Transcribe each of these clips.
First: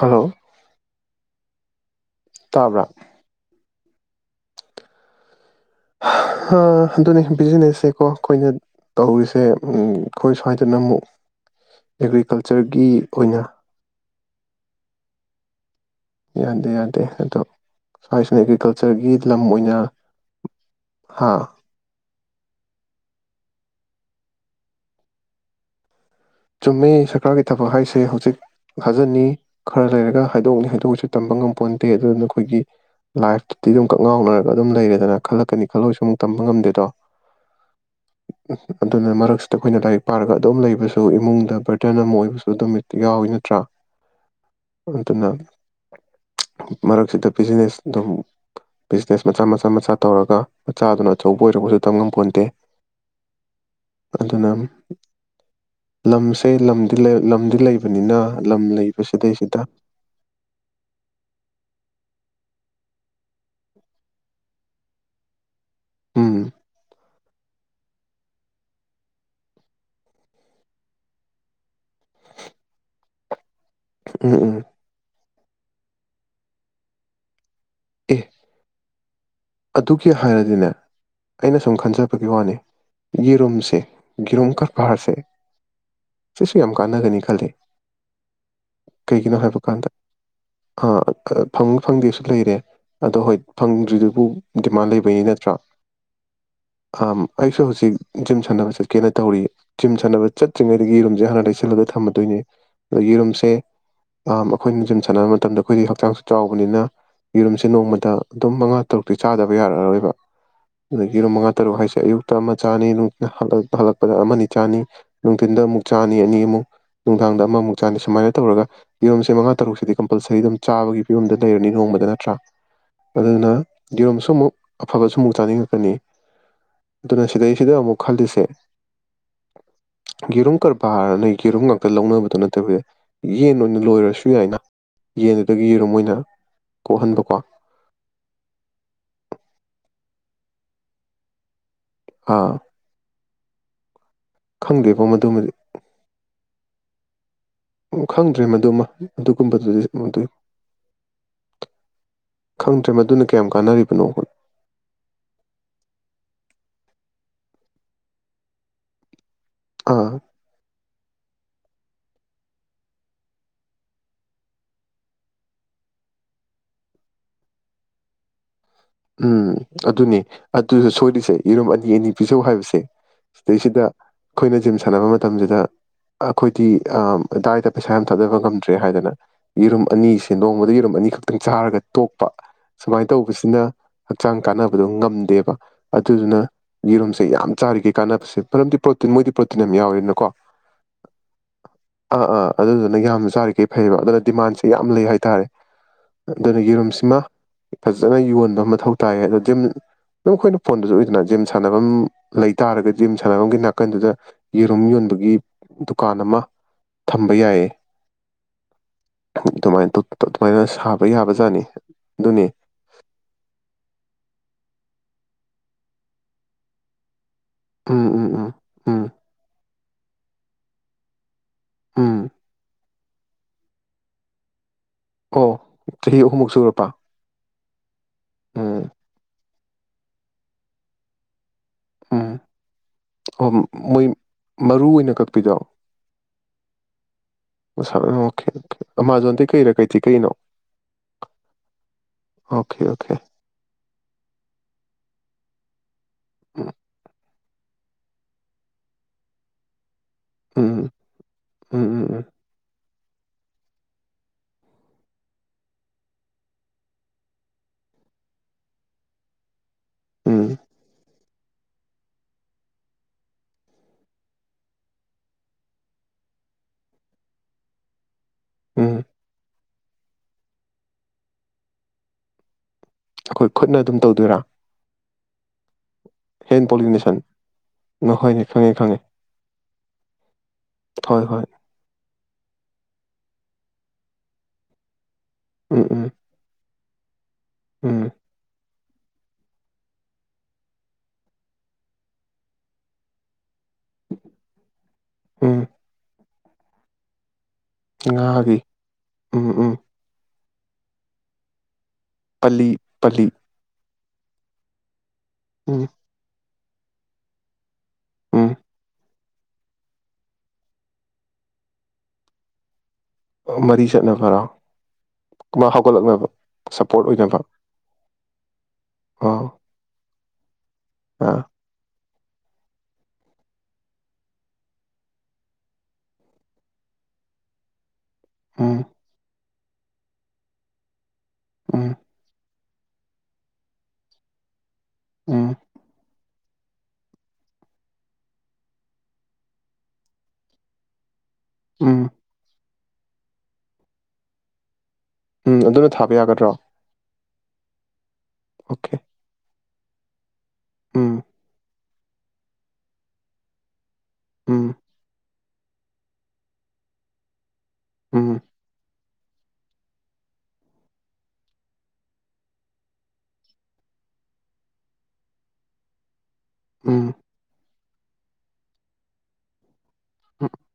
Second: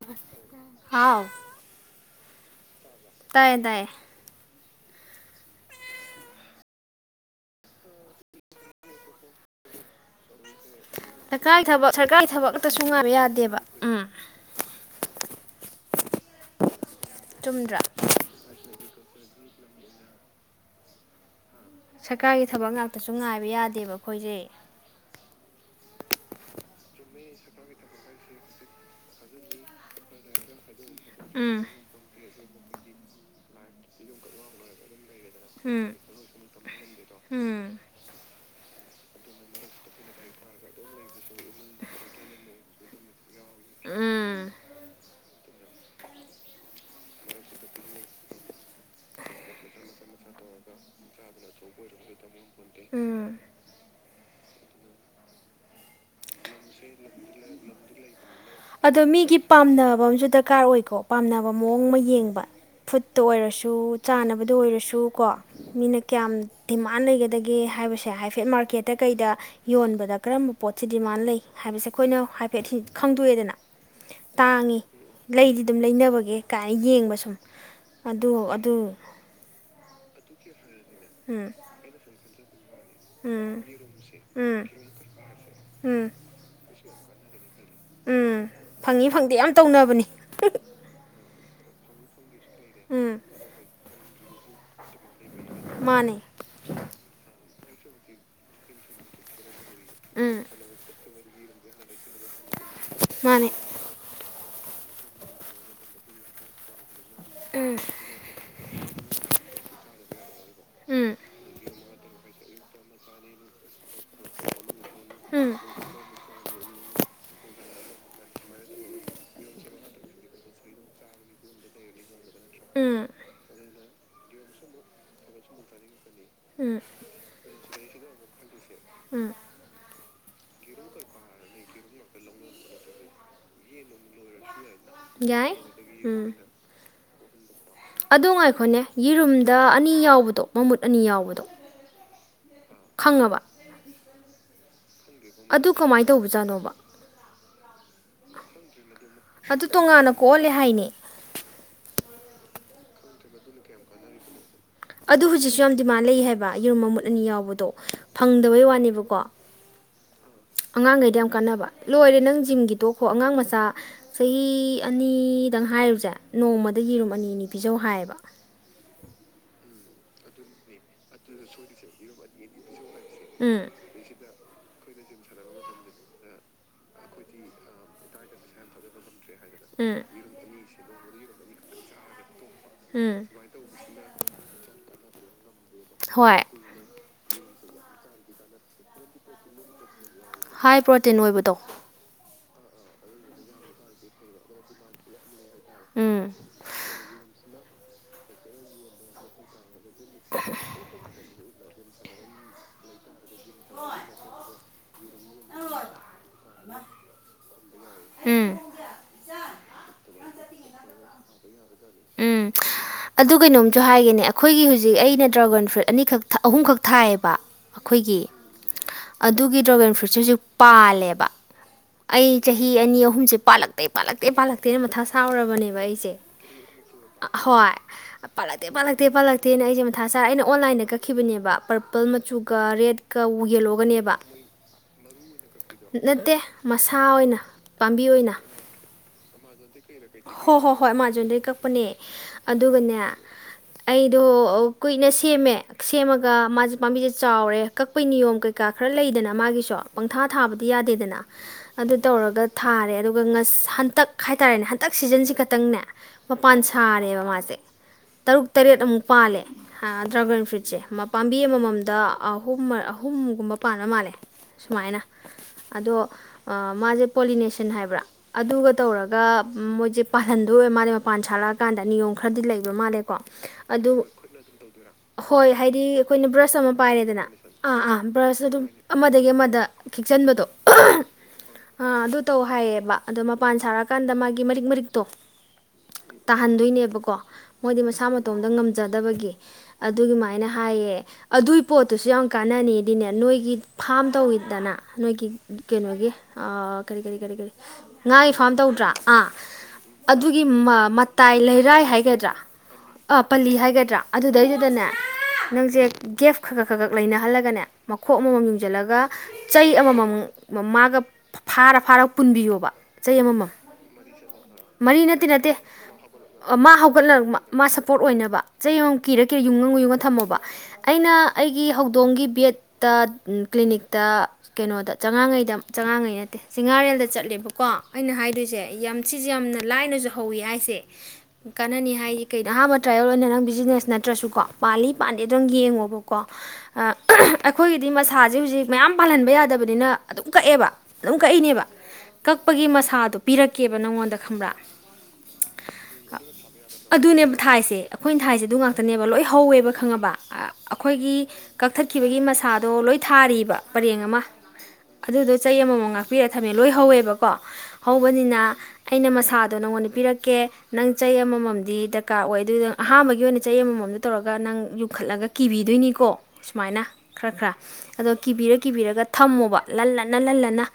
hello ꯍꯥꯎ ꯇꯥꯕ꯭ꯔꯥ ꯇꯥꯢꯌꯦ ꯇꯥꯢꯌꯦ ꯍ ꯑ ꯑꯗꯨꯅꯤ ꯕꯤꯖꯤꯅꯦꯁꯁꯦꯀꯣ ꯑꯩꯈꯣꯏꯅ ꯇꯧꯔꯤꯁꯦ ꯑꯩꯈꯣꯏ ꯁ꯭ꯋꯥꯏ ꯁꯔꯀꯥꯔꯒꯤ ꯊꯕꯛ ꯁꯔꯀꯥꯔꯒꯤ ꯊꯕꯛ ꯉꯛꯇꯁꯨ ꯉꯥꯏꯕ ꯑꯣꯏꯅ ꯌꯥꯗꯦꯕ ꯎꯝ ꯌꯥꯗꯦ ꯌꯥꯗꯦ ꯑꯗꯣ ꯆꯨꯝꯗ꯭ꯔꯥ ꯁ꯭ꯋꯥꯏꯁꯤꯅ ꯑꯦꯒ꯭ꯔꯤꯀꯜ ꯁ ꯒꯤ ꯂꯝ ꯑꯣꯏꯅ ꯍꯥꯥ ꯁꯔꯀꯥꯔꯒꯤ ꯊꯕꯛ ꯉꯥꯛꯇꯁꯨ ꯉꯥꯏꯕ ꯌꯥꯗꯦꯕ ꯑꯩꯈꯣꯏꯁꯦ ꯆꯨꯝꯃꯤ ꯈꯔꯒꯤ ꯊꯕꯛ ꯍꯥꯏꯁꯦ ꯍꯧꯖꯤꯛ ꯊꯥꯖꯅꯤ ꯈꯔ ꯂꯩꯔꯒ ꯍꯥꯏꯗꯣꯛꯅꯤ ꯍꯥꯏꯗꯣꯛꯎꯁꯨ ꯇꯝꯕ ꯎꯝ ꯉꯝꯄꯣꯟꯗꯦ ꯑꯗꯨꯗꯨꯅ ꯑꯩꯈꯣꯏꯒꯤ ꯂꯥꯏꯐꯇꯗꯤ ꯑꯗꯨꯝ ꯀꯛꯉꯥꯎꯅꯔꯒ ꯑꯗꯨꯝ ꯂꯩꯔꯦꯗꯅ ꯈꯜꯂꯛꯀꯅꯤ ꯎꯝ ꯈꯜꯂꯛꯁꯨ ꯑꯃꯨꯛ ꯇꯝꯕ ꯉꯝꯗꯦꯗꯣ ꯎꯝ ꯑꯗꯨꯅ ꯃꯔꯛꯁꯤꯗ ꯑꯩꯈꯣꯏꯅ ꯂꯥꯏꯔꯤꯛ ꯄꯥꯔꯒ ꯑꯗꯨꯝ ꯂꯩꯕꯁꯨ ꯏꯃꯨꯡ ꯕꯔꯇꯟ ꯑꯃ ꯑꯣꯏ ꯑꯗꯨ ꯌꯥꯎꯋꯤ ꯅꯠꯇ꯭ꯔꯥ ꯎꯝ ꯑꯗꯨꯅ ꯃꯔꯛꯁꯤꯗ ꯕꯤꯖꯤꯅꯦꯁ ꯑꯗꯨꯝ ꯕꯤꯖꯤꯅꯦꯁ ꯃꯆꯥ ꯃꯆꯥ ꯃꯆꯥ ꯇꯧꯔꯒ ꯃꯆꯥꯗꯨꯅ ꯑꯆꯧꯕ ꯑꯣꯏꯔꯔꯕꯁꯨ ꯇꯝ ꯉꯝꯄꯣꯟꯇꯦ ꯎꯝ ꯑꯗꯨꯅ ꯂꯝꯁꯦ ꯂꯝꯗꯤ ꯂꯩ ꯂꯝꯗꯤ ꯂꯩꯕꯅꯤꯅ ꯂꯝ ꯑꯗꯣ ꯃꯤꯒꯤ ꯂꯩꯕꯁꯤꯗꯩꯁꯤꯗ ꯄꯥꯝꯅꯕ ꯑꯃꯁꯨ ꯗꯔꯀꯥꯔ ꯑꯣꯏꯀꯣ ꯄꯥꯝꯅꯕ ꯃꯑꯣꯡ ꯑꯃ ꯌꯦꯡꯕ ꯐꯨꯠꯇ ꯑꯣꯏꯔꯁꯨ ꯆꯥꯅꯕꯗ ꯑꯣꯏꯔꯁꯨ ꯀꯣ ꯃꯤꯅ ꯀꯌꯥꯝ ꯎꯝ ꯗꯤꯃꯥꯟ ꯂꯩꯒꯅ ꯑꯗꯒꯤ ꯍꯥꯏꯕꯁꯦ ꯍꯥꯏꯐꯦꯠ ꯃꯥꯔꯀꯦꯠꯇ ꯀꯩꯗ ꯌꯣꯟꯕꯗ ꯀꯔꯝꯕ ꯄꯣꯠꯁꯤ ꯗꯤꯃꯥꯟ ꯂꯩ ꯍꯥꯏꯕꯁꯦ ꯑꯩꯈꯣꯏꯅ ꯍꯥꯏꯐꯦꯠ ꯈꯪꯗꯣꯛꯑꯦꯗꯅ ꯎꯝ ꯎꯝ ꯇꯥꯡꯉꯤ ꯂꯩꯗꯤ ꯑꯗꯨꯝ ꯂꯩꯅꯕꯒꯦ ꯀꯥꯏꯅ ꯌꯦꯡꯕ ꯁꯨꯝ ꯑꯗꯨ ꯑꯗꯨ ꯇꯨꯀꯦ ꯍꯥꯏꯔꯗꯤꯅꯦ ꯎꯝ ꯑꯩꯅ ꯁꯨꯝ ꯈꯟꯖꯕꯒꯤ ꯋꯥꯅꯤ ꯎꯝ ꯌꯦꯔꯨꯝꯁꯦ ꯎꯝ ꯌꯦꯔꯨꯝ ꯀꯔꯕꯥꯔꯁꯦ ꯎꯝ ꯁꯤꯁꯨ ꯌꯥꯝ ꯍꯀꯥꯟꯅꯒꯅꯤ ꯈꯜꯂꯦ ꯎꯝ ꯐꯪꯉꯤ ꯐꯪꯗꯦ ꯌꯥꯝ ꯀꯥꯟꯗ ꯇꯧꯅꯕꯅꯤ ꯑ ꯐꯪ ꯐꯪꯗꯦ ꯂꯩꯔꯦ ꯑꯗꯣ ꯎꯝ ꯍꯣꯏ ꯐꯪꯗ꯭ꯔꯤꯗꯨꯕꯨ ꯗꯤꯃꯥꯂꯩ ꯅꯠꯇ꯭ꯔ ꯃꯥꯅꯦ ꯑꯝ ꯑꯩꯁꯨ ꯍꯧꯖꯤꯛ ꯖꯤꯝ ꯁꯥꯟꯅꯕ ꯆꯠꯀꯦꯅ ꯇꯧꯔꯤ ꯖꯤꯝ ꯁꯥꯟꯅꯕ ꯎꯝ ꯆꯠꯇ꯭ꯔꯤꯉꯩꯗꯒꯤꯒꯤꯨꯝꯁꯦ ꯍꯥꯟꯅ ꯂꯩꯁꯜꯂꯒ ꯊꯝꯕ ꯗꯣꯢꯅꯦ ꯌꯦꯔꯨꯝꯁꯦ ꯃꯥꯅꯦ ꯑ ꯑꯩꯈꯣꯏꯅ ꯖꯤꯝ ꯁꯥꯟꯅꯕ ꯃꯇꯝꯗ ꯑꯩꯈꯣꯏꯒꯤ ꯍꯛꯆꯥꯡꯁꯨ ꯆꯥꯎꯕꯅꯤꯅ ꯌꯦꯔꯨꯝꯁꯦ ꯅꯣꯡꯃꯗ ꯑꯗꯨꯝ ꯃꯉꯥ ꯇꯔꯨꯛ ꯆꯥꯗꯕ ꯌꯥꯔꯔꯣꯏꯕ ꯎꯝ ꯑꯗꯒꯤꯔ ꯃꯉꯥ ꯇꯔꯨꯛ ꯍꯥꯏꯁꯦ ꯑꯌꯨꯛ ꯇꯃ ꯆꯥꯅꯤ ꯅ ꯍꯂꯛ ꯂꯛ ꯑꯃꯅꯤ ꯆꯥꯅꯤ ꯎꯝ ꯅꯨꯡꯊꯤꯟꯗ ꯑꯃꯨꯛ ꯆꯥꯅꯤ ꯑꯅꯤꯃꯨꯛ ꯅꯨꯡꯗꯥꯡꯗ ꯑꯃꯃꯨꯛ ꯆꯥꯗ ꯁꯨꯃꯥꯏꯅ ꯇꯧꯔꯒ ꯌꯦꯔꯨꯝꯁꯦ ꯃꯉꯥ ꯇꯔꯨꯛꯁꯤꯗꯤ ꯀꯝꯄꯜꯁꯔꯤ ꯑꯗꯨꯝ ꯆꯥꯕꯒꯤ ꯐꯤꯕꯝꯗ ꯂꯩꯔꯅꯤ ꯅꯣꯡꯃꯗ ꯅꯠꯇ꯭ꯔꯥ ꯎꯝ ꯑꯗꯨꯅ ꯌꯦꯔꯨꯝꯁꯨ ꯑꯃꯨꯛ ꯑꯐꯕꯁꯨ ꯑꯃꯨꯛ ꯆꯥꯅꯤꯡꯉꯛꯀꯅꯤ ꯎꯝ ꯑꯗꯨꯅ ꯁꯤꯗꯩꯁꯤꯗ ꯑꯃꯨꯛ ꯈꯜꯂꯤꯁꯦ ꯎꯝ ꯌꯦꯔꯨꯝ ꯀꯔꯕꯥꯔꯔꯅ ꯌꯦꯔꯨꯝ ꯉꯥꯛꯇ ꯂꯧꯅꯕꯗꯣ ꯅꯠꯇꯕꯁꯦ ꯌꯦꯟ ꯑꯣꯏꯅ ꯂꯣꯏꯔꯁꯨ ꯌꯥꯏꯅ ꯌꯥꯏ ꯌꯦꯟꯗꯨꯗꯒꯤ ꯌꯦꯔꯨꯝ ꯑꯣꯏꯅ ꯀꯣꯛꯍꯟꯕꯀꯣ ꯑꯗꯨ ꯉꯥꯏꯈꯣꯅꯦ ꯌꯦꯔꯨꯝꯗ ꯑꯅꯤ ꯌꯥꯎꯕꯗꯣ ꯃꯃꯨꯠ ꯑꯅꯤ ꯌꯥꯎꯕꯗꯣ ꯑꯥ ꯉꯕ ꯈꯪꯗꯦꯕꯣ ꯃꯗꯨꯃꯗꯤ ꯑꯗꯨ ꯀꯃꯥꯏꯅ ꯇꯧꯕꯖꯥꯠꯅꯣꯕ ꯎ ꯈꯪꯗ꯭ꯔꯦ ꯃꯗꯨꯃ ꯑꯗꯨ ꯑꯗꯨꯒꯨꯝꯕꯗꯨꯗꯤ ꯇꯣꯉꯥꯟꯅ ꯑꯗꯨꯏ ꯀꯣꯛꯍꯜꯂꯦ ꯍꯥꯏꯅꯦ ꯈꯪꯗ꯭ꯔꯦ ꯃꯗꯨꯅ ꯀꯌꯥꯝ ꯀꯥꯟꯅꯔꯤꯕꯅꯣ ꯍ ꯑꯗꯨ ꯍꯧꯖꯤꯛꯁꯨ ꯌꯥꯝ ꯗꯤꯃꯥꯟ ꯂꯩ ꯍꯥꯏꯕ ꯌꯦꯔꯨꯝ ꯃꯃꯨꯠ ꯑꯅꯤ ꯌꯥꯎꯕꯗꯣ ꯐꯪꯗꯕꯩ ꯋꯥꯅꯦꯕꯀꯣ ꯑꯥ ꯑꯉꯥꯡꯈꯩꯗꯤ ꯌꯥꯝ ꯀꯥꯟꯅꯕ ꯂꯣꯏꯔꯦ ꯅꯪ ꯖꯤꯝꯒꯤ ꯇꯣꯛꯈꯣ ꯑꯉꯥꯡ ꯃꯆꯥ ꯆꯍꯤ ꯑꯅꯤꯗꯪ ꯍꯥꯏꯔꯨꯁꯦ ꯅꯣꯡꯃꯗ ꯌꯦꯔꯨꯝ ꯑꯅꯤ ꯑꯅꯤ ꯄꯤꯖꯧ ꯍꯥꯏꯌꯦꯕ ꯎꯝ ꯑꯗꯨꯅꯤ ꯑꯗꯨꯁꯣꯏ ꯔꯤꯁꯦ ꯌꯦꯔꯨꯝ ꯑꯅꯤ ꯑꯅꯤ ꯄꯤꯖꯧ ꯍꯥꯏꯕꯁꯦ ꯁꯤ ꯎꯝ ꯁꯤꯗꯩꯁꯤꯗ ꯑꯩꯈꯣꯏꯅ ꯖꯤꯝ ꯁꯥꯟꯅꯕ ꯃꯇꯝꯁꯤꯗ ꯑꯩꯈꯣꯏꯗꯤ ꯗꯥꯏꯗ ꯄꯩꯁꯥ ꯌꯥꯝ ꯊꯥꯗꯕ ꯉꯝꯗ꯭ꯔꯦ ꯍꯥꯏꯗꯅ ꯌꯦꯔꯨꯝ ꯎꯝ ꯑꯅꯤ ꯁꯦꯟꯗꯣꯡꯕꯗ ꯌꯦꯔꯨꯝ ꯑꯅꯤꯈꯛꯇ ꯇꯪꯁꯥꯔꯒ ꯇꯣꯛꯄ ꯁꯨꯃꯥꯏꯅ ꯎꯝ ꯇꯧꯕꯁꯤꯅ ꯍꯛꯆꯥꯡ ꯀꯥꯟꯅꯕꯗꯨ ꯉꯝꯗꯦꯕ ꯑꯗꯨꯗꯨꯅ ꯍꯣꯏ ꯌꯦꯔꯨꯝꯁꯦ ꯌꯥꯝ ꯆꯥꯔꯤꯒꯩ ꯀꯥꯟꯅꯕꯁꯦ ꯃꯔꯝꯗꯤ ꯄ꯭ꯔꯣꯇꯤꯟ ꯃꯣꯏꯗꯤ ꯄ꯭ꯔꯣꯇꯤꯟ ꯌꯥꯝ ꯌꯥꯎꯔꯦꯅꯣ ꯍꯥꯏ ꯄ꯭ꯔꯣꯇꯤꯟ ꯑꯣꯏꯕꯗꯣ ꯑꯥ ꯑꯥ ꯑꯗꯨꯗꯨꯅ ꯌꯥꯝ ꯆꯥꯔꯤꯈꯩ ꯐꯩꯑꯕ ꯑꯗꯨꯅ ꯗꯤꯃꯥꯟꯁꯦ ꯌꯥꯝ ꯂꯩ ꯍꯥꯏꯇꯥꯔꯦ ꯎꯝ ꯑꯗꯨꯅ ꯌꯦꯔꯨꯝꯁꯤꯃ ꯐꯖꯅ ꯌꯣꯟꯗ ꯃꯊꯧ ꯇꯥꯏꯌꯦ ꯑꯗꯣ ꯖꯤꯝ ꯑꯗꯨꯝ ꯑꯩꯈꯣꯏꯅ ꯐꯣꯟꯗꯁꯨ ꯑꯣꯏꯗꯅꯝ ꯁꯥꯟ ꯥꯒꯨꯟ ꯁꯥꯅꯕ ꯂꯩ ꯇꯔꯒꯗꯤ ꯁꯥꯟꯅꯕꯒꯤ ꯅꯥꯀꯟꯗꯨꯗ ꯌꯦꯔꯨꯝ ꯌꯣꯟꯕꯒꯤ ꯗꯨꯀꯥꯟ ꯑꯃ ꯊꯝꯕ ꯌꯥꯏꯌꯦ ꯎꯝ ꯑꯗꯨꯃꯥꯏꯅ ꯇꯧ ꯇꯣꯃꯥꯏꯅ ꯊꯥꯕ ꯌꯥꯕ ꯖꯥꯠꯅꯤ ꯑꯗꯨꯅꯤ ꯑꯗꯨꯨ ꯍꯥꯏꯒꯦꯅꯦ ꯑꯩꯈꯣꯏꯒꯤ ꯍꯧꯖꯤꯛ ꯑꯩꯅ ꯗ꯭ꯔꯥꯒꯟ ꯐ꯭ꯔꯨꯏꯠ ꯑꯅꯤꯈꯛ ꯑꯍꯨꯝꯈꯛ ꯊꯥꯏꯌꯦꯕ ꯎꯝ ꯑꯩꯈꯣꯏꯒꯤ ꯎꯝ ꯎꯝ ꯎꯝ ꯑꯗꯨꯒꯤ ꯗ꯭ꯔꯣꯒꯟ ꯐ꯭ꯔꯨꯠꯁ ꯍꯧꯖꯤꯛ ꯄꯥꯜꯂꯦꯕ ꯑꯩ ꯎꯝ ꯆꯍꯤ ꯑꯅꯤ ꯑꯍꯨꯝ ꯑꯨꯝꯁꯦ ꯄꯜꯂꯛꯇꯇꯩ ꯄꯥꯂꯛꯇꯦ ꯄꯥꯂꯛꯇ ꯀꯔꯤꯅꯣ ꯗ ꯇꯦꯜ ꯃꯊꯥ ꯑꯣ ꯁꯥꯎꯔꯕꯅꯦꯕ ꯑꯩꯁꯦ ꯆꯍꯤ ꯑꯍꯨꯝꯃꯨꯛ ꯁꯨꯔꯄ ꯍꯣꯏ ꯄꯂꯛꯇꯦ ꯄꯂꯛꯛꯇꯦ ꯄꯂꯛꯇꯦ ꯑꯦꯅ ꯑꯩꯁꯦ ꯃꯊꯥ ꯁꯥꯥꯔ ꯑꯩꯅ ꯑꯣꯟꯂꯥꯏꯟꯗ ꯀꯛꯈꯤꯕꯅꯦꯕ ꯄꯔꯄꯜ ꯎꯝ ꯃꯆꯨꯒ ꯔꯦꯗꯀ ꯑꯣ ꯃꯣꯏ ꯌꯦꯜꯂꯣꯒꯅꯦꯕ ꯃꯔꯨ ꯑꯣꯏꯅ ꯀꯛꯄꯤꯗꯣ ꯅꯠꯇꯦ ꯚ ꯃꯁꯥ ꯑꯣꯏꯅ ꯁꯥꯅꯥ ꯄꯥꯝꯕꯤ ꯑꯣꯏꯅ ꯃꯑꯣꯡ ꯑꯃꯥꯖꯣꯟꯗꯤ ꯀꯩꯔꯥ ꯀꯩꯊ ꯀꯩꯅꯣ ꯍꯣꯏ ꯍꯣꯏ ꯍꯣꯏ ꯑꯦꯥꯃꯥꯖꯣꯟꯗꯗꯒꯤ ꯀꯛꯄꯅꯦ ꯑꯣꯀꯦ ꯑꯗꯨꯒꯅꯦ ꯑꯣꯀꯦ ꯑꯩꯗꯣ ꯀꯨꯏꯅ ꯁꯦꯝꯃꯦ ꯁꯦꯝꯃꯛ ꯃꯥ ꯎꯝ ꯄꯝꯕꯤ ꯆꯥꯎꯔꯦ ꯀꯛꯄꯩ ꯅꯤꯌꯣꯝ ꯀꯩꯀꯥ ꯈꯔ ꯂꯩꯗꯅ ꯃꯥꯒꯤꯁꯨ ꯄꯪꯊꯥ ꯊꯥꯕꯗꯤ ꯎꯝ ꯌꯥꯗꯦꯗꯅ ꯎꯝ ꯑꯗꯨ ꯎꯝ ꯇꯧꯔꯒ ꯊꯥꯔꯦ ꯑꯗꯨ ꯉꯥ ꯍꯟꯇꯛ ꯍꯥꯏꯇꯥꯔꯦꯅꯦ ꯍꯟꯇꯛ ꯁꯤꯖꯟꯁꯤꯦ ꯈꯛꯇꯪꯅꯦ ꯃꯄꯥꯟ ꯁꯥꯔꯦꯕ ꯃꯥꯁꯦ ꯇꯔꯨꯛ ꯇꯔꯦꯠ ꯑꯃꯨꯛ ꯄꯥꯜꯂꯦ ꯁꯥ ꯗ꯭ꯔꯒꯟ ꯑꯩ ꯎꯝ ꯐ꯭ꯔꯨꯠꯁꯦ ꯄꯥꯝꯕꯤ ꯑꯃꯃꯝꯗ ꯑꯍꯨꯝ ꯑꯍꯨꯝꯒꯨꯝꯕ ꯄꯥꯟꯕꯥꯟ ꯃꯥꯜꯂꯦ ꯁꯨꯃꯥꯏꯅ ꯑꯗꯣ ꯃꯥꯁꯦ ꯄꯣꯂꯤꯅꯦꯁꯟ ꯍꯥꯏꯕ꯭ꯔ ꯑꯗꯨꯒ ꯎꯝ ꯇꯧꯔꯒ ꯃꯣꯏꯁꯦ ꯄꯥꯜꯍꯟꯗꯣꯏꯋꯦ ꯃꯥꯂꯦ ꯃꯄꯥꯟ ꯁꯥꯠꯂꯛꯑꯀꯥꯟꯗ ꯅꯤꯌꯣꯝ ꯈꯔꯗꯤ ꯂꯩꯕ ꯄꯕ ꯃꯥꯜꯂꯦꯀꯣ ꯑꯩꯈꯣꯏ ꯈꯨꯠꯅ ꯑꯗꯨ ꯑꯗꯨꯝ ꯇꯧꯗꯣꯏꯔꯥ ꯍꯣꯏ ꯍꯥꯏꯗꯤ ꯑꯩꯈꯣꯏꯅ ꯕ꯭ꯔꯁ ꯍꯦꯟ ꯑꯃ ꯄꯣꯂꯤꯅꯦꯁꯟ ꯄꯥꯏꯔꯦꯗꯅ ꯑꯥ ꯑꯥ ꯍꯣꯏꯅꯦ ꯕ꯭ꯔꯁ ꯑꯗꯨꯝ ꯈꯪꯉꯦ ꯈꯪꯉꯦ ꯑꯃꯗꯒꯤ ꯑꯃꯗ ꯈꯤꯛꯆꯟꯕꯗꯣ ꯍꯣꯏ ꯍꯣꯏ ꯑꯥ ꯑꯗꯨ ꯇꯧ ꯍꯥꯏꯌꯦꯕ ꯑꯗꯣ ꯃꯄꯥꯟ ꯁꯥꯔꯀꯥꯟꯗ ꯃꯥꯒꯤ ꯒꯤ ꯃꯔꯤꯛ ꯃꯔꯤꯛꯇꯣ ꯎꯝ ꯎꯝ ꯇꯥꯍꯟꯗꯣꯏꯅꯦꯕ ꯀꯣ ꯃꯣꯏꯗꯤ ꯎꯝ ꯃꯁꯥ ꯃꯇꯣꯝꯗ ꯉꯝ ꯆꯗꯕꯒꯤ ꯑꯗꯨꯃꯥꯏꯅ ꯍꯥꯏꯌꯦ ꯑꯗꯨꯏ ꯄꯣꯠꯇꯨꯁꯨ ꯌꯥꯝ ꯀꯥꯟꯅꯅꯤꯗꯤꯅꯦ ꯅꯣꯏꯒꯤ ꯐꯥꯝ ꯇꯧꯋꯤꯗꯅ ꯅꯣꯏꯒꯤ ꯎꯝ ꯀꯩꯅꯣꯒꯤ ꯀꯔꯤ ꯀꯔꯤ ꯀꯔꯤ ꯀꯔꯤ ꯉꯥꯒꯤ ꯐꯥꯝ ꯇꯧꯗ꯭ꯔꯥ ꯎꯝ ꯎꯝ ꯑꯗꯨꯒꯤ ꯃꯇꯥꯏ ꯂꯩꯔꯥꯏ ꯍꯥꯏ ꯍꯥꯏꯒꯗ꯭ꯔꯥ ꯄꯜꯂꯤ ꯍꯥꯏꯒꯗ꯭ꯔꯥ ꯑꯗꯨꯗꯩꯗꯨꯗꯅꯦ ꯎꯝ ꯅꯪꯁꯦ ꯈꯍꯛ ꯈꯒꯛ ꯂꯩꯅꯍꯜꯂꯒꯅꯦ ꯃꯈꯣꯛ ꯑꯃꯃꯝ ꯎꯝ ꯌꯨꯡꯁꯤꯜꯂꯒ ꯆꯩ ꯑꯃꯃꯝ ꯃꯥꯒ ꯐꯥꯔ ꯐꯥꯔꯒ ꯄꯨꯟꯕꯤꯌꯣꯕ ꯆꯍꯤ ꯑꯃꯃ ꯃꯔꯤ ꯆꯠꯅꯕꯔꯣ ꯃꯔꯤ ꯅꯠꯇꯦ ꯅꯠꯇꯦ ꯃꯥ ꯍꯧꯒꯠꯂꯛꯅꯕ ꯃꯥ ꯁꯞꯄꯣꯔꯠ ꯍꯧꯒꯠꯂꯛ ꯑꯣꯏꯅꯕ ꯃꯥ ꯁꯞꯄꯣꯔꯠ ꯑꯣꯏꯅꯕ ꯆꯩ ꯑꯃꯃꯝ ꯀꯤꯔ ꯀꯤꯔ ꯑꯥ ꯌꯨꯡꯉ ꯌꯨꯡꯉ ꯊꯝꯃꯣꯕ ꯑꯩꯅ ꯑꯥ ꯑꯩꯒꯤ ꯍꯧꯗꯣꯡꯒꯤ ꯕꯦꯠꯇ ꯀ꯭ꯂꯤꯅꯤꯛꯇ ꯀꯩꯅꯣꯗ ꯆꯉꯥꯉꯩꯗ ꯆꯉꯥꯉꯩ ꯅꯠꯇꯦ ꯆꯤꯉꯥꯔꯦꯜꯗ ꯆꯠꯂꯦꯕꯀꯣ ꯑꯩꯅ ꯍꯥꯏꯗꯣꯏ ꯎꯝ ꯌꯥꯝ ꯁꯤꯁꯦ ꯌꯥꯝꯅ ꯂꯥꯏꯅꯁꯨ ꯍꯧꯋꯤ ꯍꯥꯏꯁꯦ ꯀꯥꯟꯅꯅꯤ ꯎꯝ ꯍꯥꯏꯗꯤ ꯀꯣ ꯑꯍꯥꯟꯕ ꯇ꯭ꯔꯥꯏꯌꯦꯜ ꯑꯣꯏꯅ ꯅꯪ ꯕꯤꯖꯤꯅꯦꯁ ꯅꯠꯇ꯭ꯔꯁꯨꯀꯣ ꯄꯥꯜꯂꯤ ꯄꯥꯜꯂꯤ ꯑꯗꯨꯝ ꯎꯝ ꯌꯦꯡꯉꯣꯕꯀꯣ ꯑꯩꯈꯣꯏꯒꯤꯗꯤ ꯃꯁꯥꯁꯦ ꯍꯧꯖꯤꯛ ꯃꯌꯥꯝ ꯄꯥꯜꯍꯟꯕ ꯌꯥꯗꯕꯅꯤꯅ ꯑꯗꯨꯝ ꯀꯛꯑꯦꯕ ꯑꯗꯨꯝ ꯀꯛꯏꯅꯦꯕ ꯎꯝ ꯀꯛꯄꯒꯤ ꯃꯁꯥꯗꯣ ꯄꯤꯔꯛꯀꯦꯕ ꯅꯪꯉꯣꯟꯗ ꯈꯪꯕ꯭ꯔꯥ ꯎꯝ ꯑꯗꯨꯅ ꯊꯥꯕ ꯌꯥꯒꯗ꯭ꯔꯣ ꯑꯗꯨꯅꯦꯕ ꯊꯥꯏꯁꯦ ꯑꯩꯈꯣꯏꯅ ꯊꯥꯏꯁꯦ ꯑꯗꯨ ꯑꯣꯀꯦ ꯉꯥꯛꯇꯅꯦꯕ ꯂꯣꯏ ꯍꯧꯋꯦꯕ ꯈꯪꯉꯕ ꯎꯝ ꯑꯩꯈꯣꯏꯒꯤ ꯀꯛꯊꯠ ꯈꯤꯕꯒꯤ ꯃꯁꯥꯗꯣ ꯂꯣꯏ ꯊꯥꯔꯤꯕ ꯄꯔꯦꯡ ꯎꯝ ꯑꯗꯨ ꯑꯃ ꯉꯥꯛꯄꯤꯔꯒ ꯊꯝꯃꯦ ꯂꯣꯏ ꯍꯧꯋꯦꯕꯀꯣ ꯎꯝ ꯍꯧꯕꯅꯤꯅ ꯑꯩꯅ ꯃꯁꯥꯗꯣ ꯅꯪꯉꯣꯟꯗ ꯄꯤꯔꯛꯀꯦ ꯅꯪ ꯆꯩ ꯑꯃꯃꯝꯗꯤ ꯗꯔꯀꯥꯔ ꯑꯣꯏ ꯑꯗꯨꯗꯣ ꯑꯍꯥꯥꯟꯕꯒꯤ ꯑꯣꯏꯅ ꯆꯩ ꯑꯃꯃꯝꯗ ꯇꯧꯔꯒ ꯅꯪ ꯌꯨꯡꯈꯠꯂꯒ ꯀꯤꯕꯤꯗꯣꯏꯅꯤꯀꯣ ꯁꯨꯃꯥꯏꯅ ꯎꯝ ꯈꯔ ꯈꯔ ꯑꯗꯣ ꯀꯤꯕꯤꯔ ꯀꯤꯕꯤꯔꯒ ꯊꯝꯃꯣꯕ ꯂꯜꯂꯟꯅ ꯂꯜꯂꯟꯅ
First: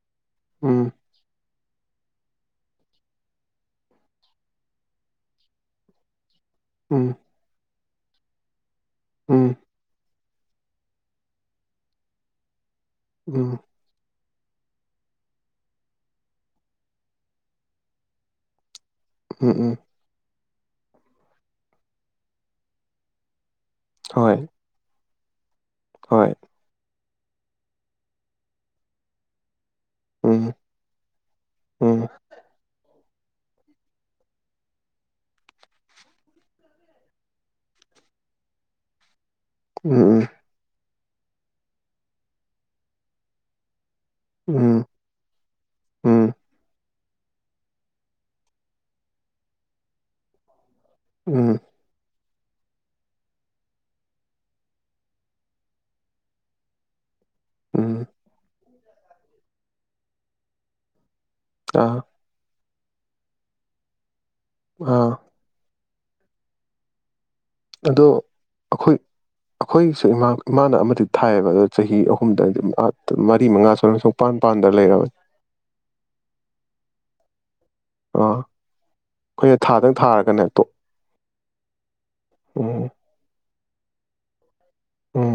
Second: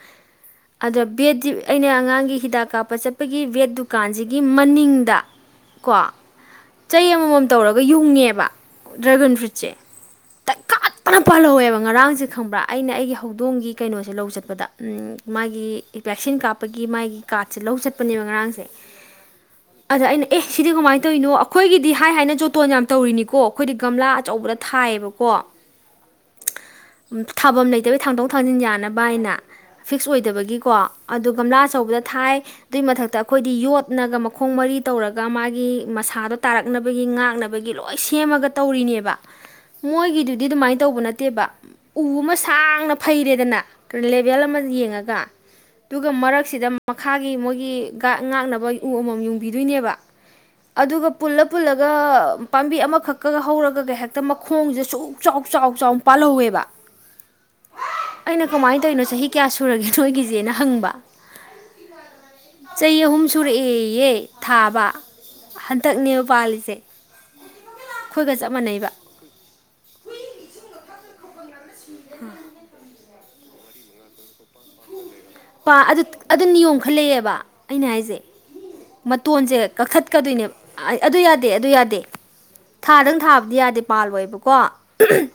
ꯎꯝ ꯑꯗꯨ ꯕꯦꯠ ꯇꯤ ꯑꯩꯅ ꯑꯉꯥꯡꯒꯤ ꯍꯤꯗꯥꯛ ꯀꯥꯞꯄ ꯆꯠꯄꯒꯤ ꯕꯦꯠ ꯗꯨꯀꯥꯟꯁꯤꯒꯤ ꯃꯅꯤꯡꯗ ꯀꯣ ꯎꯝ ꯆꯩ ꯑꯃꯃꯝ ꯇꯧꯔꯒ ꯒ ꯌꯨꯡꯉꯦꯕ ꯗ꯭ꯔꯦꯒꯟ ꯎꯝ ꯐ꯭ꯔꯨꯏꯠꯁꯦ ꯇꯛꯈꯠꯇꯅ ꯄꯥꯜꯍꯧꯋꯦꯕ ꯉꯔꯥꯡꯁꯦ ꯈꯪꯕ꯭ꯔꯥ ꯑꯩꯅ ꯑꯩꯒꯤ ꯎꯝ ꯍꯧꯗꯣꯡꯒꯤ ꯀꯩꯅꯣꯁꯦ ꯂꯧ ꯆꯠꯄꯗ ꯃꯥꯒꯤ ꯚꯦꯛꯁꯤꯟ ꯀꯥꯞ ꯄꯒꯤ ꯃꯥꯒꯤ ꯀꯥꯔꯠꯁꯦ ꯂꯧ ꯆꯠꯄꯅꯦꯕ ꯉꯔꯥꯡꯁꯦ ꯎꯝ ꯎꯝ ꯑꯗ ꯑꯩꯅ ꯑꯦ ꯁꯤꯗꯤ ꯀꯃꯥꯏꯅ ꯇꯧꯔꯤꯅꯣ ꯑꯩꯈꯣꯏꯒꯤꯗꯤ ꯍꯥꯏ ꯍꯥꯏꯅ ꯖꯣꯇꯣꯟ ꯌꯥꯝ ꯇꯧꯔꯤꯅꯤꯀꯣ ꯑꯩꯈꯣꯏꯗꯤ ꯒꯝꯂꯥ ꯍꯣꯏ ꯑꯆꯧꯕꯗ ꯊꯥꯏꯌꯦꯕ ꯀꯣ ꯍꯣꯏ ꯊꯥꯐꯝ ꯂꯩꯇꯕꯩ ꯊꯥꯡꯗꯣꯛ ꯊꯥꯡꯖꯤꯟ ꯌꯥꯅꯕ ꯅ ꯐꯤꯛꯁ ꯎꯝ ꯑꯣꯏꯗꯕꯒꯤꯀꯣ ꯑꯗꯨ ꯒꯝꯂꯥ ꯑꯆꯧꯕꯗ ꯎꯝ ꯊꯥꯏ ꯑꯗꯨꯏ ꯃꯊꯛꯇ ꯑꯩꯈꯣꯏꯗꯤ ꯌꯣꯠꯅꯒ ꯃꯈꯣꯡ ꯃꯔꯤ ꯇꯧꯔꯒ ꯃꯥꯒꯤ ꯃꯁꯥꯗꯣ ꯇꯥꯔꯛꯅꯕꯒꯤ ꯉꯥꯛꯅꯕꯒꯤ ꯂꯣꯏ ꯁꯦꯝꯃꯒ ꯇꯧꯔꯤꯅꯦꯕ ꯎꯝ ꯃꯣꯏꯒꯤꯗꯨꯗꯤ ꯑꯗꯨꯃꯥꯏꯅ ꯇꯧꯕ ꯅꯠꯇꯦ ꯇꯦꯕ ꯎ ꯑꯃ ꯁꯥꯡꯅ ꯐꯩꯔꯦꯗꯅ ꯂꯦꯚꯦꯜ ꯑꯃ ꯎꯝ ꯌꯦꯡꯉꯒ ꯑꯗꯨꯒ ꯎꯝ ꯃꯔꯛꯁꯤꯗ ꯃꯈꯥꯒꯤ ꯃꯣꯏꯒꯤ ꯒꯥꯠ ꯉꯥꯛꯅꯕ ꯎ ꯑꯃꯃꯝ ꯌꯨꯡꯕꯤꯗꯣꯏꯅꯦꯕ ꯑꯗꯨꯒ ꯄꯨꯜꯂ ꯎꯝ ꯄꯨꯜꯂꯒ ꯄꯥꯝꯕꯤ ꯑꯃꯈꯛꯀꯒ ꯍꯧꯔꯒꯒ ꯍꯦꯛꯇ ꯃꯈꯣꯡꯁꯦ ꯁꯨꯛ ꯆꯥꯎ ꯆꯥꯎ ꯆꯥꯎ ꯄꯥꯜꯍꯧꯋꯦꯕ ꯎꯝ ꯑꯩꯅ ꯀꯃꯥꯏꯅ ꯇꯧꯔꯤꯅꯣ ꯆꯍꯤ ꯀꯌꯥ ꯁꯨꯔꯒꯦ ꯅꯣꯏꯒꯤꯁꯦꯅ ꯍꯪꯕ ꯑꯥ ꯆꯍꯤ ꯑꯍꯨꯝ ꯁꯨꯔꯛꯑꯦꯌꯦ ꯊꯥꯕ ꯑꯥ ꯍꯟ ꯇꯛꯅꯦꯕ ꯄꯥꯜꯂꯤꯁꯦ ꯑꯗꯣ ꯑꯩꯈꯣꯏꯒ ꯆꯞ ꯃꯥꯟꯅꯩꯕ ꯑꯩꯈꯣꯏ ꯑꯩꯈꯣꯏꯁꯨ ꯏꯃꯥ ꯏꯃꯥꯅ ꯑꯃꯗꯤ ꯊꯥꯏꯌꯦꯕ ꯑꯣ ꯆꯍꯤ ꯑꯍꯨꯝꯗꯪꯗꯤ ꯃꯉꯥ ꯁ꯭ꯋꯥꯏꯗ ꯁꯨꯡꯄꯥꯟ ꯄꯥꯟꯗ ꯂꯩꯔꯕꯅꯤ ꯄꯥ ꯑꯗꯨ ꯑꯗꯨ ꯅꯤꯌꯣꯝ ꯈꯔ ꯂꯩꯑꯦꯕ ꯑꯩꯅ ꯍꯥꯏꯖꯦ ꯑꯥ ꯃꯇꯣꯟꯁꯦ ꯑꯩꯈꯣꯏꯅ ꯊꯥꯗꯪ ꯊꯥꯔꯒꯅꯦ ꯀꯛꯊꯠꯀꯗꯣꯏꯅꯦꯕ ꯇꯣꯛ ꯑ ꯑꯗꯨ ꯌꯥꯗꯦ ꯑꯗꯨ ꯌꯥꯗꯦ ꯎꯝ ꯊꯥꯗꯪ ꯊꯥ ꯐꯕꯗꯤ ꯌꯥꯗꯦ ꯄꯥꯜꯂꯣꯏꯕꯀꯣ ꯑꯍꯝ ꯎꯝ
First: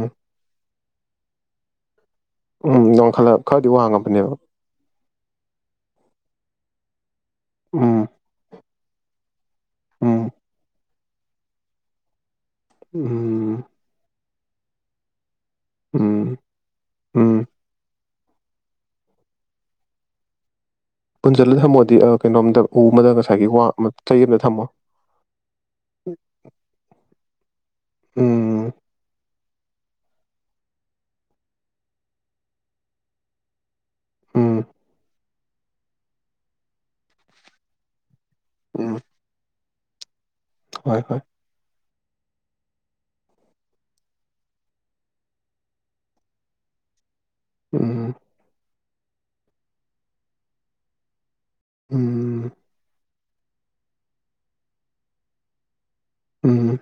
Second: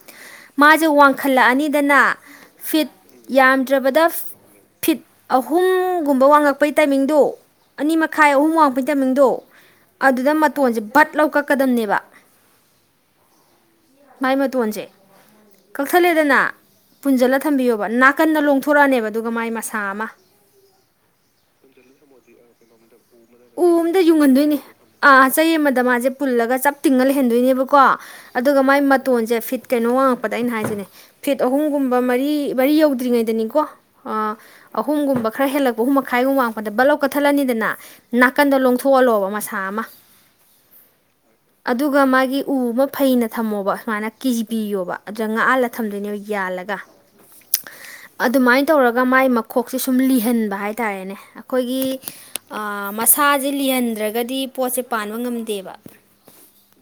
ꯃꯥ ꯋꯥꯡꯈꯠꯂꯛ ꯑꯅꯤꯗꯅ ꯎꯝ ꯋꯥꯈꯜꯂ ꯈꯔꯗꯤ ꯋꯥꯡꯉꯕꯅꯦꯕ ꯐꯤꯠ ꯑꯍꯨꯝꯒꯨꯝꯕ ꯋꯥꯡꯉꯛꯄꯩ ꯇꯥꯏꯃꯤꯡꯗꯣ ꯎꯝ ꯍꯨꯝ ꯋꯥꯡꯉꯛꯄꯩ ꯇꯥꯏꯃꯤꯡꯗꯣ ꯎꯝ ꯑꯗꯨꯗ ꯃꯇꯣꯟꯁꯦ ꯄꯠ ꯂꯧ ꯀꯛꯀꯗꯝꯅꯦꯕ ꯎꯝ ꯃꯥꯏ ꯃꯇꯣꯟꯁꯦ ꯎꯝ ꯀꯛꯊꯠꯂꯦꯗꯅ ꯄꯨꯟꯁꯤꯜꯂ ꯎꯝ ꯊꯝꯕꯤꯌꯣꯕ ꯅꯥ ꯀꯟꯅ ꯂꯣꯡꯊꯣꯔꯛꯑꯅꯦꯕ ꯑꯗꯨꯒ ꯃꯥꯏ ꯃꯁꯥ ꯑꯃ ꯄꯨꯟꯖꯜꯂ ꯊꯥꯃꯣꯗꯤ ꯀꯩꯅꯣꯝꯗ ꯎ [unintelligible] ꯎ ꯑꯃ ꯑꯝꯗ ꯆꯩ ꯑꯃꯗ ꯌꯨꯡꯍꯟꯗꯣꯏꯅꯦ ꯊꯝꯃꯣ ꯑꯥ ꯆꯩ ꯑꯃꯗ ꯃꯥꯁꯦ ꯄꯨꯜꯂꯒ ꯆꯞ ꯇꯤꯡꯉ ꯂꯩꯍꯟꯗꯣꯏꯅꯦꯕꯀꯣ ꯑꯗꯨꯒ ꯎꯝ ꯃꯥꯏ ꯃꯇꯣꯟꯁꯦ ꯐꯤꯠ ꯀꯩꯅꯣ ꯋꯥꯡꯉꯛꯄꯗ ꯑꯩꯅ ꯍꯥꯏꯁꯤꯅꯦ ꯐꯤꯠ ꯑꯍꯨꯝꯒꯨꯝꯕ ꯃꯔꯤ ꯃꯔꯤ ꯌꯧꯗ꯭ꯔꯤꯉꯩꯗꯅꯤꯀꯣ ꯎꯝ ꯑꯍꯨꯝꯒꯨꯝꯕ ꯈꯔ ꯍꯦꯜꯂꯛꯄ ꯑꯍꯨꯝ ꯃꯈꯥꯏꯒꯨꯝꯕ ꯋꯥꯡꯉꯛꯄꯗ ꯕꯠ ꯂꯧ ꯀꯠꯊꯠꯂꯅꯤꯗꯅ ꯅꯥꯀꯟꯗ ꯎꯝ ꯂꯣꯡꯊꯣꯛꯍꯜꯂꯣꯕ ꯃꯁꯥ ꯑꯃ ꯍꯣꯏ ꯍꯣꯏ ꯑꯗꯨꯒ ꯃꯥꯒꯤ ꯎ ꯑꯃ ꯐꯩꯅ ꯊꯝꯃꯣꯕ ꯁꯨꯃꯥꯏꯅ ꯀꯤꯖꯤ ꯄꯤꯌꯣꯕ ꯑꯗꯨꯗ ꯉꯥꯛꯍꯥꯜꯂ ꯊꯝꯗꯣꯏꯅꯦꯕ ꯌꯥꯜꯂꯒ ꯎꯝ ꯑꯗꯨꯃꯥꯏꯅ ꯇꯧꯔꯒ ꯃꯥꯏ ꯃꯈꯣꯛꯁꯦ ꯁꯨꯝ ꯂꯤꯍꯟꯕ ꯍꯥꯏꯇꯥꯔꯦꯅꯦ ꯑꯈꯣꯏꯒꯤ ꯎꯝ ꯑ ꯃꯁꯥꯁꯦ ꯂꯤꯍꯟꯗ꯭ꯔꯒꯗꯤ ꯄꯣꯠꯁꯦ ꯄꯥꯟꯕ ꯉꯝꯗꯦꯕ ꯎꯝ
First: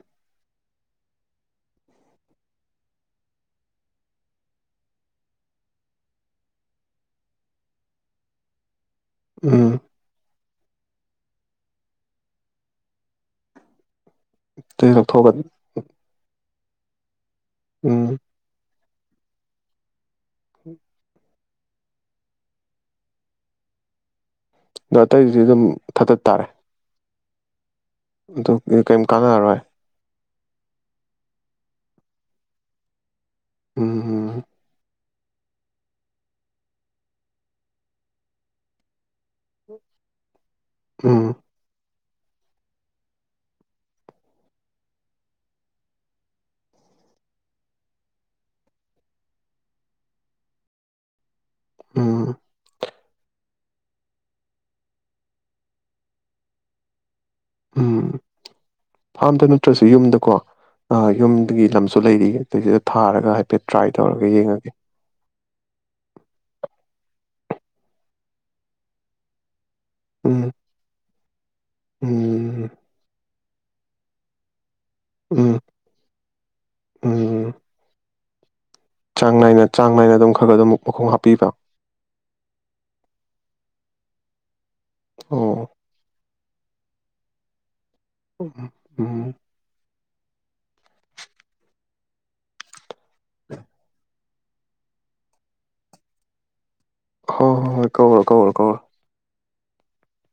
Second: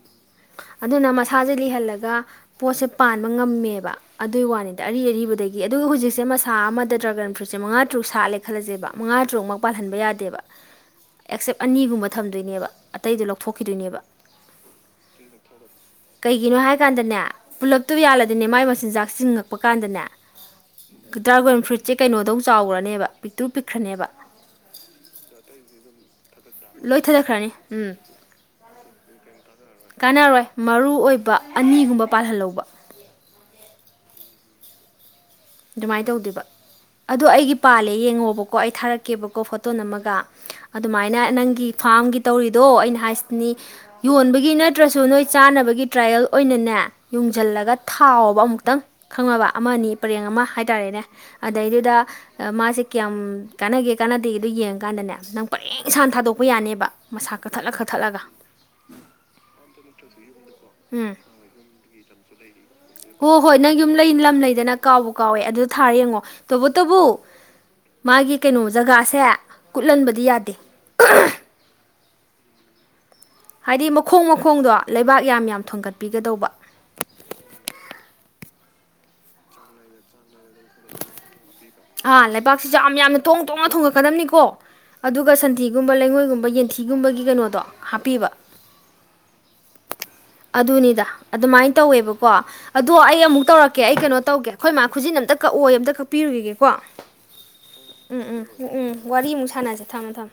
ꯑꯗꯨꯅ ꯃꯁꯥꯁꯦ ꯂꯤꯍꯜꯂꯒ ꯄꯣꯠꯁꯦ ꯄꯥꯟꯕ ꯉꯝꯃꯦꯕ ꯑꯗꯨꯏ ꯋꯥꯅꯤꯗ ꯑꯔꯤ ꯑꯔꯤꯕꯗꯒꯤ ꯑꯗꯨꯒ ꯍꯧꯖꯤꯛꯁꯦ ꯃꯁꯥ ꯑꯃꯗ ꯗ꯭ꯔꯥꯒꯟ ꯐ꯭ꯔꯨꯠꯁꯦ ꯃꯉꯥ ꯇꯔꯨꯛ ꯁꯥꯠꯂꯦ ꯈꯜꯂꯁꯦꯕ ꯃꯉꯥ ꯇꯔꯨꯛꯃꯛ ꯎꯝ ꯄꯥꯜꯟꯕ ꯌꯥꯗꯦꯕ ꯑꯦꯛꯁꯦꯞ ꯑꯅꯤꯒꯨꯝꯕ ꯊꯝꯗꯣꯏꯅꯦꯕ ꯑꯇꯩꯗꯣ ꯂꯧꯊꯣꯛꯈꯤꯗꯣꯏꯅꯦꯕ ꯑꯇꯩ ꯂꯧꯊꯣꯛꯑꯒ ꯀꯩꯒꯤꯅꯣ ꯍꯥꯏ ꯀꯥꯟꯗꯅꯦ ꯄꯨꯜꯂꯞꯇꯨ ꯎꯝ ꯌꯥꯜꯂꯗꯤꯅꯦ ꯃꯥꯏ ꯃꯆꯤꯟꯖꯥꯛ ꯆꯤꯡꯉꯛꯄ ꯀꯥꯟꯗꯅꯦ ꯗ꯭ꯔꯥꯒꯣꯟ ꯐ꯭ꯔꯨꯏꯠꯁꯦ ꯀꯩꯅꯣꯗꯧ ꯆꯥꯎꯒ꯭ꯔꯅꯦꯕ ꯄꯤꯛꯇ꯭ꯔꯨ ꯄꯤꯛꯈ꯭ꯔꯅꯦꯕ ꯑꯗꯣ ꯑꯇꯩꯗꯨꯗꯤ ꯑꯗꯨꯝ ꯊꯥꯗꯠ ꯇꯥꯔꯦ ꯂꯣꯏ ꯊꯗꯠꯈ꯭ꯔꯅꯤ ꯑꯗꯨ ꯀꯩꯝ ꯀꯥꯟꯅꯔꯔꯣꯏ ꯀꯥꯟꯅꯔꯣꯏ ꯃꯔꯨ ꯑꯣꯏꯕ ꯑꯅꯤꯒꯨꯝꯕ ꯄꯥꯜꯍꯜꯍꯧꯕ ꯎꯝ ꯍꯨꯝ ꯍꯨꯝ ꯑꯗꯨꯃꯥꯏꯅ ꯇꯧꯗꫭꯏꯕ ꯑꯗꯣ ꯑꯩꯒꯤ ꯄꯥꯜꯂꯦ ꯌꯦꯡꯉꯣꯕꯀꯣ ꯑꯩ ꯊꯥꯔꯛꯀꯦꯕꯀꯣ ꯐꯣꯇꯣ ꯅꯝꯃꯒ ꯑꯗꯨꯃꯥꯏꯅ ꯎꯝ ꯅꯪꯒꯤ ꯐꯥꯔꯝꯒꯤ ꯇꯧꯔꯤꯗꯣ ꯑꯩꯅ ꯍꯥꯏꯁꯤꯅꯤ ꯌꯣꯟꯕꯒꯤ ꯅꯠꯇ꯭ꯔꯁꯨ ꯅꯣꯏ ꯆꯥꯅꯕꯒꯤ ꯇ꯭ꯔꯥꯏꯌꯦꯜ ꯑꯣꯏꯅꯅꯦ ꯌꯨꯡꯁꯤꯜꯂꯒ ꯊꯥꯎꯕ ꯑꯃꯨꯛꯇꯪ ꯈꯪꯉꯕ ꯑꯃꯅꯤ ꯄꯔꯦꯡ ꯑꯃ ꯍꯥꯏꯇꯥꯔꯦꯅꯦ ꯑꯗꯩꯗꯨꯗ ꯎꯝ ꯃꯥꯁꯤ ꯀꯌꯥꯝ ꯀꯥꯟꯅꯒꯦ ꯀꯥꯟꯅꯗꯦꯗꯨ ꯌꯦꯡꯉꯅꯦ ꯅꯪ ꯄꯔꯦꯡ ꯁꯥꯟ ꯊꯥꯗꯣꯛꯄ ꯌꯥꯅꯦꯕ ꯃꯁꯥ ꯀꯛꯊꯠꯂ ꯎꯝ ꯀꯛꯊꯠꯂꯒ ꯐꯥꯝꯗ ꯅꯠꯇ꯭ꯔꯁꯨ ꯌꯨꯝꯗꯀꯣ ꯑ ꯎꯝ ꯌꯨꯝꯗꯒꯤ ꯂꯝꯁꯨ ꯂꯩꯔꯤ ꯑꯗꯨꯗꯩꯁꯤꯗ ꯊꯥꯔꯒ ꯍꯣꯏ ꯍꯥꯏꯐꯦꯠ ꯅꯪ ꯇ꯭ꯔꯥꯏ ꯌꯨꯝ ꯂꯩ ꯇꯧꯔꯒ ꯂꯝ ꯌꯦꯡꯉꯒꯦ ꯂꯩꯗꯅ ꯀꯥꯎꯕ ꯍꯣꯏ ꯀꯥꯎꯋꯦ ꯑꯗꯨ ꯊꯥꯔ ꯌꯦꯡꯉꯣ ꯇꯧꯕ ꯇꯕꯨ ꯃꯥꯒꯤ ꯀꯩꯅꯣ ꯖꯒꯥꯁꯦ ꯀꯨꯠꯍꯟꯕꯗꯤ ꯎꯝ ꯌꯥꯗꯦ ꯎꯝ ꯍꯥꯏꯗꯤ ꯃꯈꯣꯡ ꯃꯈꯣꯡꯗꯣ ꯂꯩꯕꯥꯛ ꯌꯥꯝ ꯎꯝ ꯌꯥꯝ ꯊꯣꯡꯒꯠꯄꯤꯒꯗꯧꯕ ꯎꯝ ꯆꯥꯡ ꯅꯥꯏꯅ ꯆꯥꯡ ꯅꯥꯏꯅ ꯑꯗꯨꯝ ꯈꯔ ꯈꯔ ꯑꯗꯨꯝ ꯃꯈꯣꯡ ꯍꯥꯞꯄꯤꯕ ꯑꯥ ꯂꯩꯕꯥꯛꯁꯤꯁꯨ ꯑꯥꯝ ꯌꯥ ꯊꯣꯡ ꯇꯣꯡꯅ ꯊꯣꯡꯉꯛꯀꯗꯕꯅꯤꯀꯣ ꯑꯗꯨꯒ ꯑꯣ ꯁꯟꯊꯤꯒꯨꯝꯕ ꯂꯩꯉꯣꯏꯒꯨꯝ ꯌꯦꯟꯊꯤꯒꯨꯝꯕꯒꯤ ꯀꯩꯅꯣꯗꯣ ꯍꯥꯞꯄꯤꯕ ꯎꯝ ꯑꯗꯨꯅꯤꯗ ꯑꯗꯨꯃꯥꯏꯅ ꯇꯧꯋꯦꯕꯀꯣ ꯑꯗꯣ ꯑꯩ ꯑꯃꯨꯛ ꯇꯧꯔꯛꯀꯦ ꯑꯩ ꯀꯩꯅꯣ ꯇꯧꯒꯦ ꯑꯈꯣꯏ ꯃꯥ ꯈꯨꯖꯤꯟ ꯑꯝꯇ ꯀꯛꯑꯣꯏ ꯑꯝꯇ ꯀꯛꯄꯤꯔꯨꯈꯤꯒꯦꯀꯣ ꯍꫭ ꯍꯣ ꯍꯣꯏ ꯀꯛꯎꯔꫭ ꯀꯛꯎꯔꫭ ꯀꯛꯎꯔꫭ ꯁꯥꯅꯁꯦ ꯊꯝꯃꯣ ꯊꯝꯃꯣ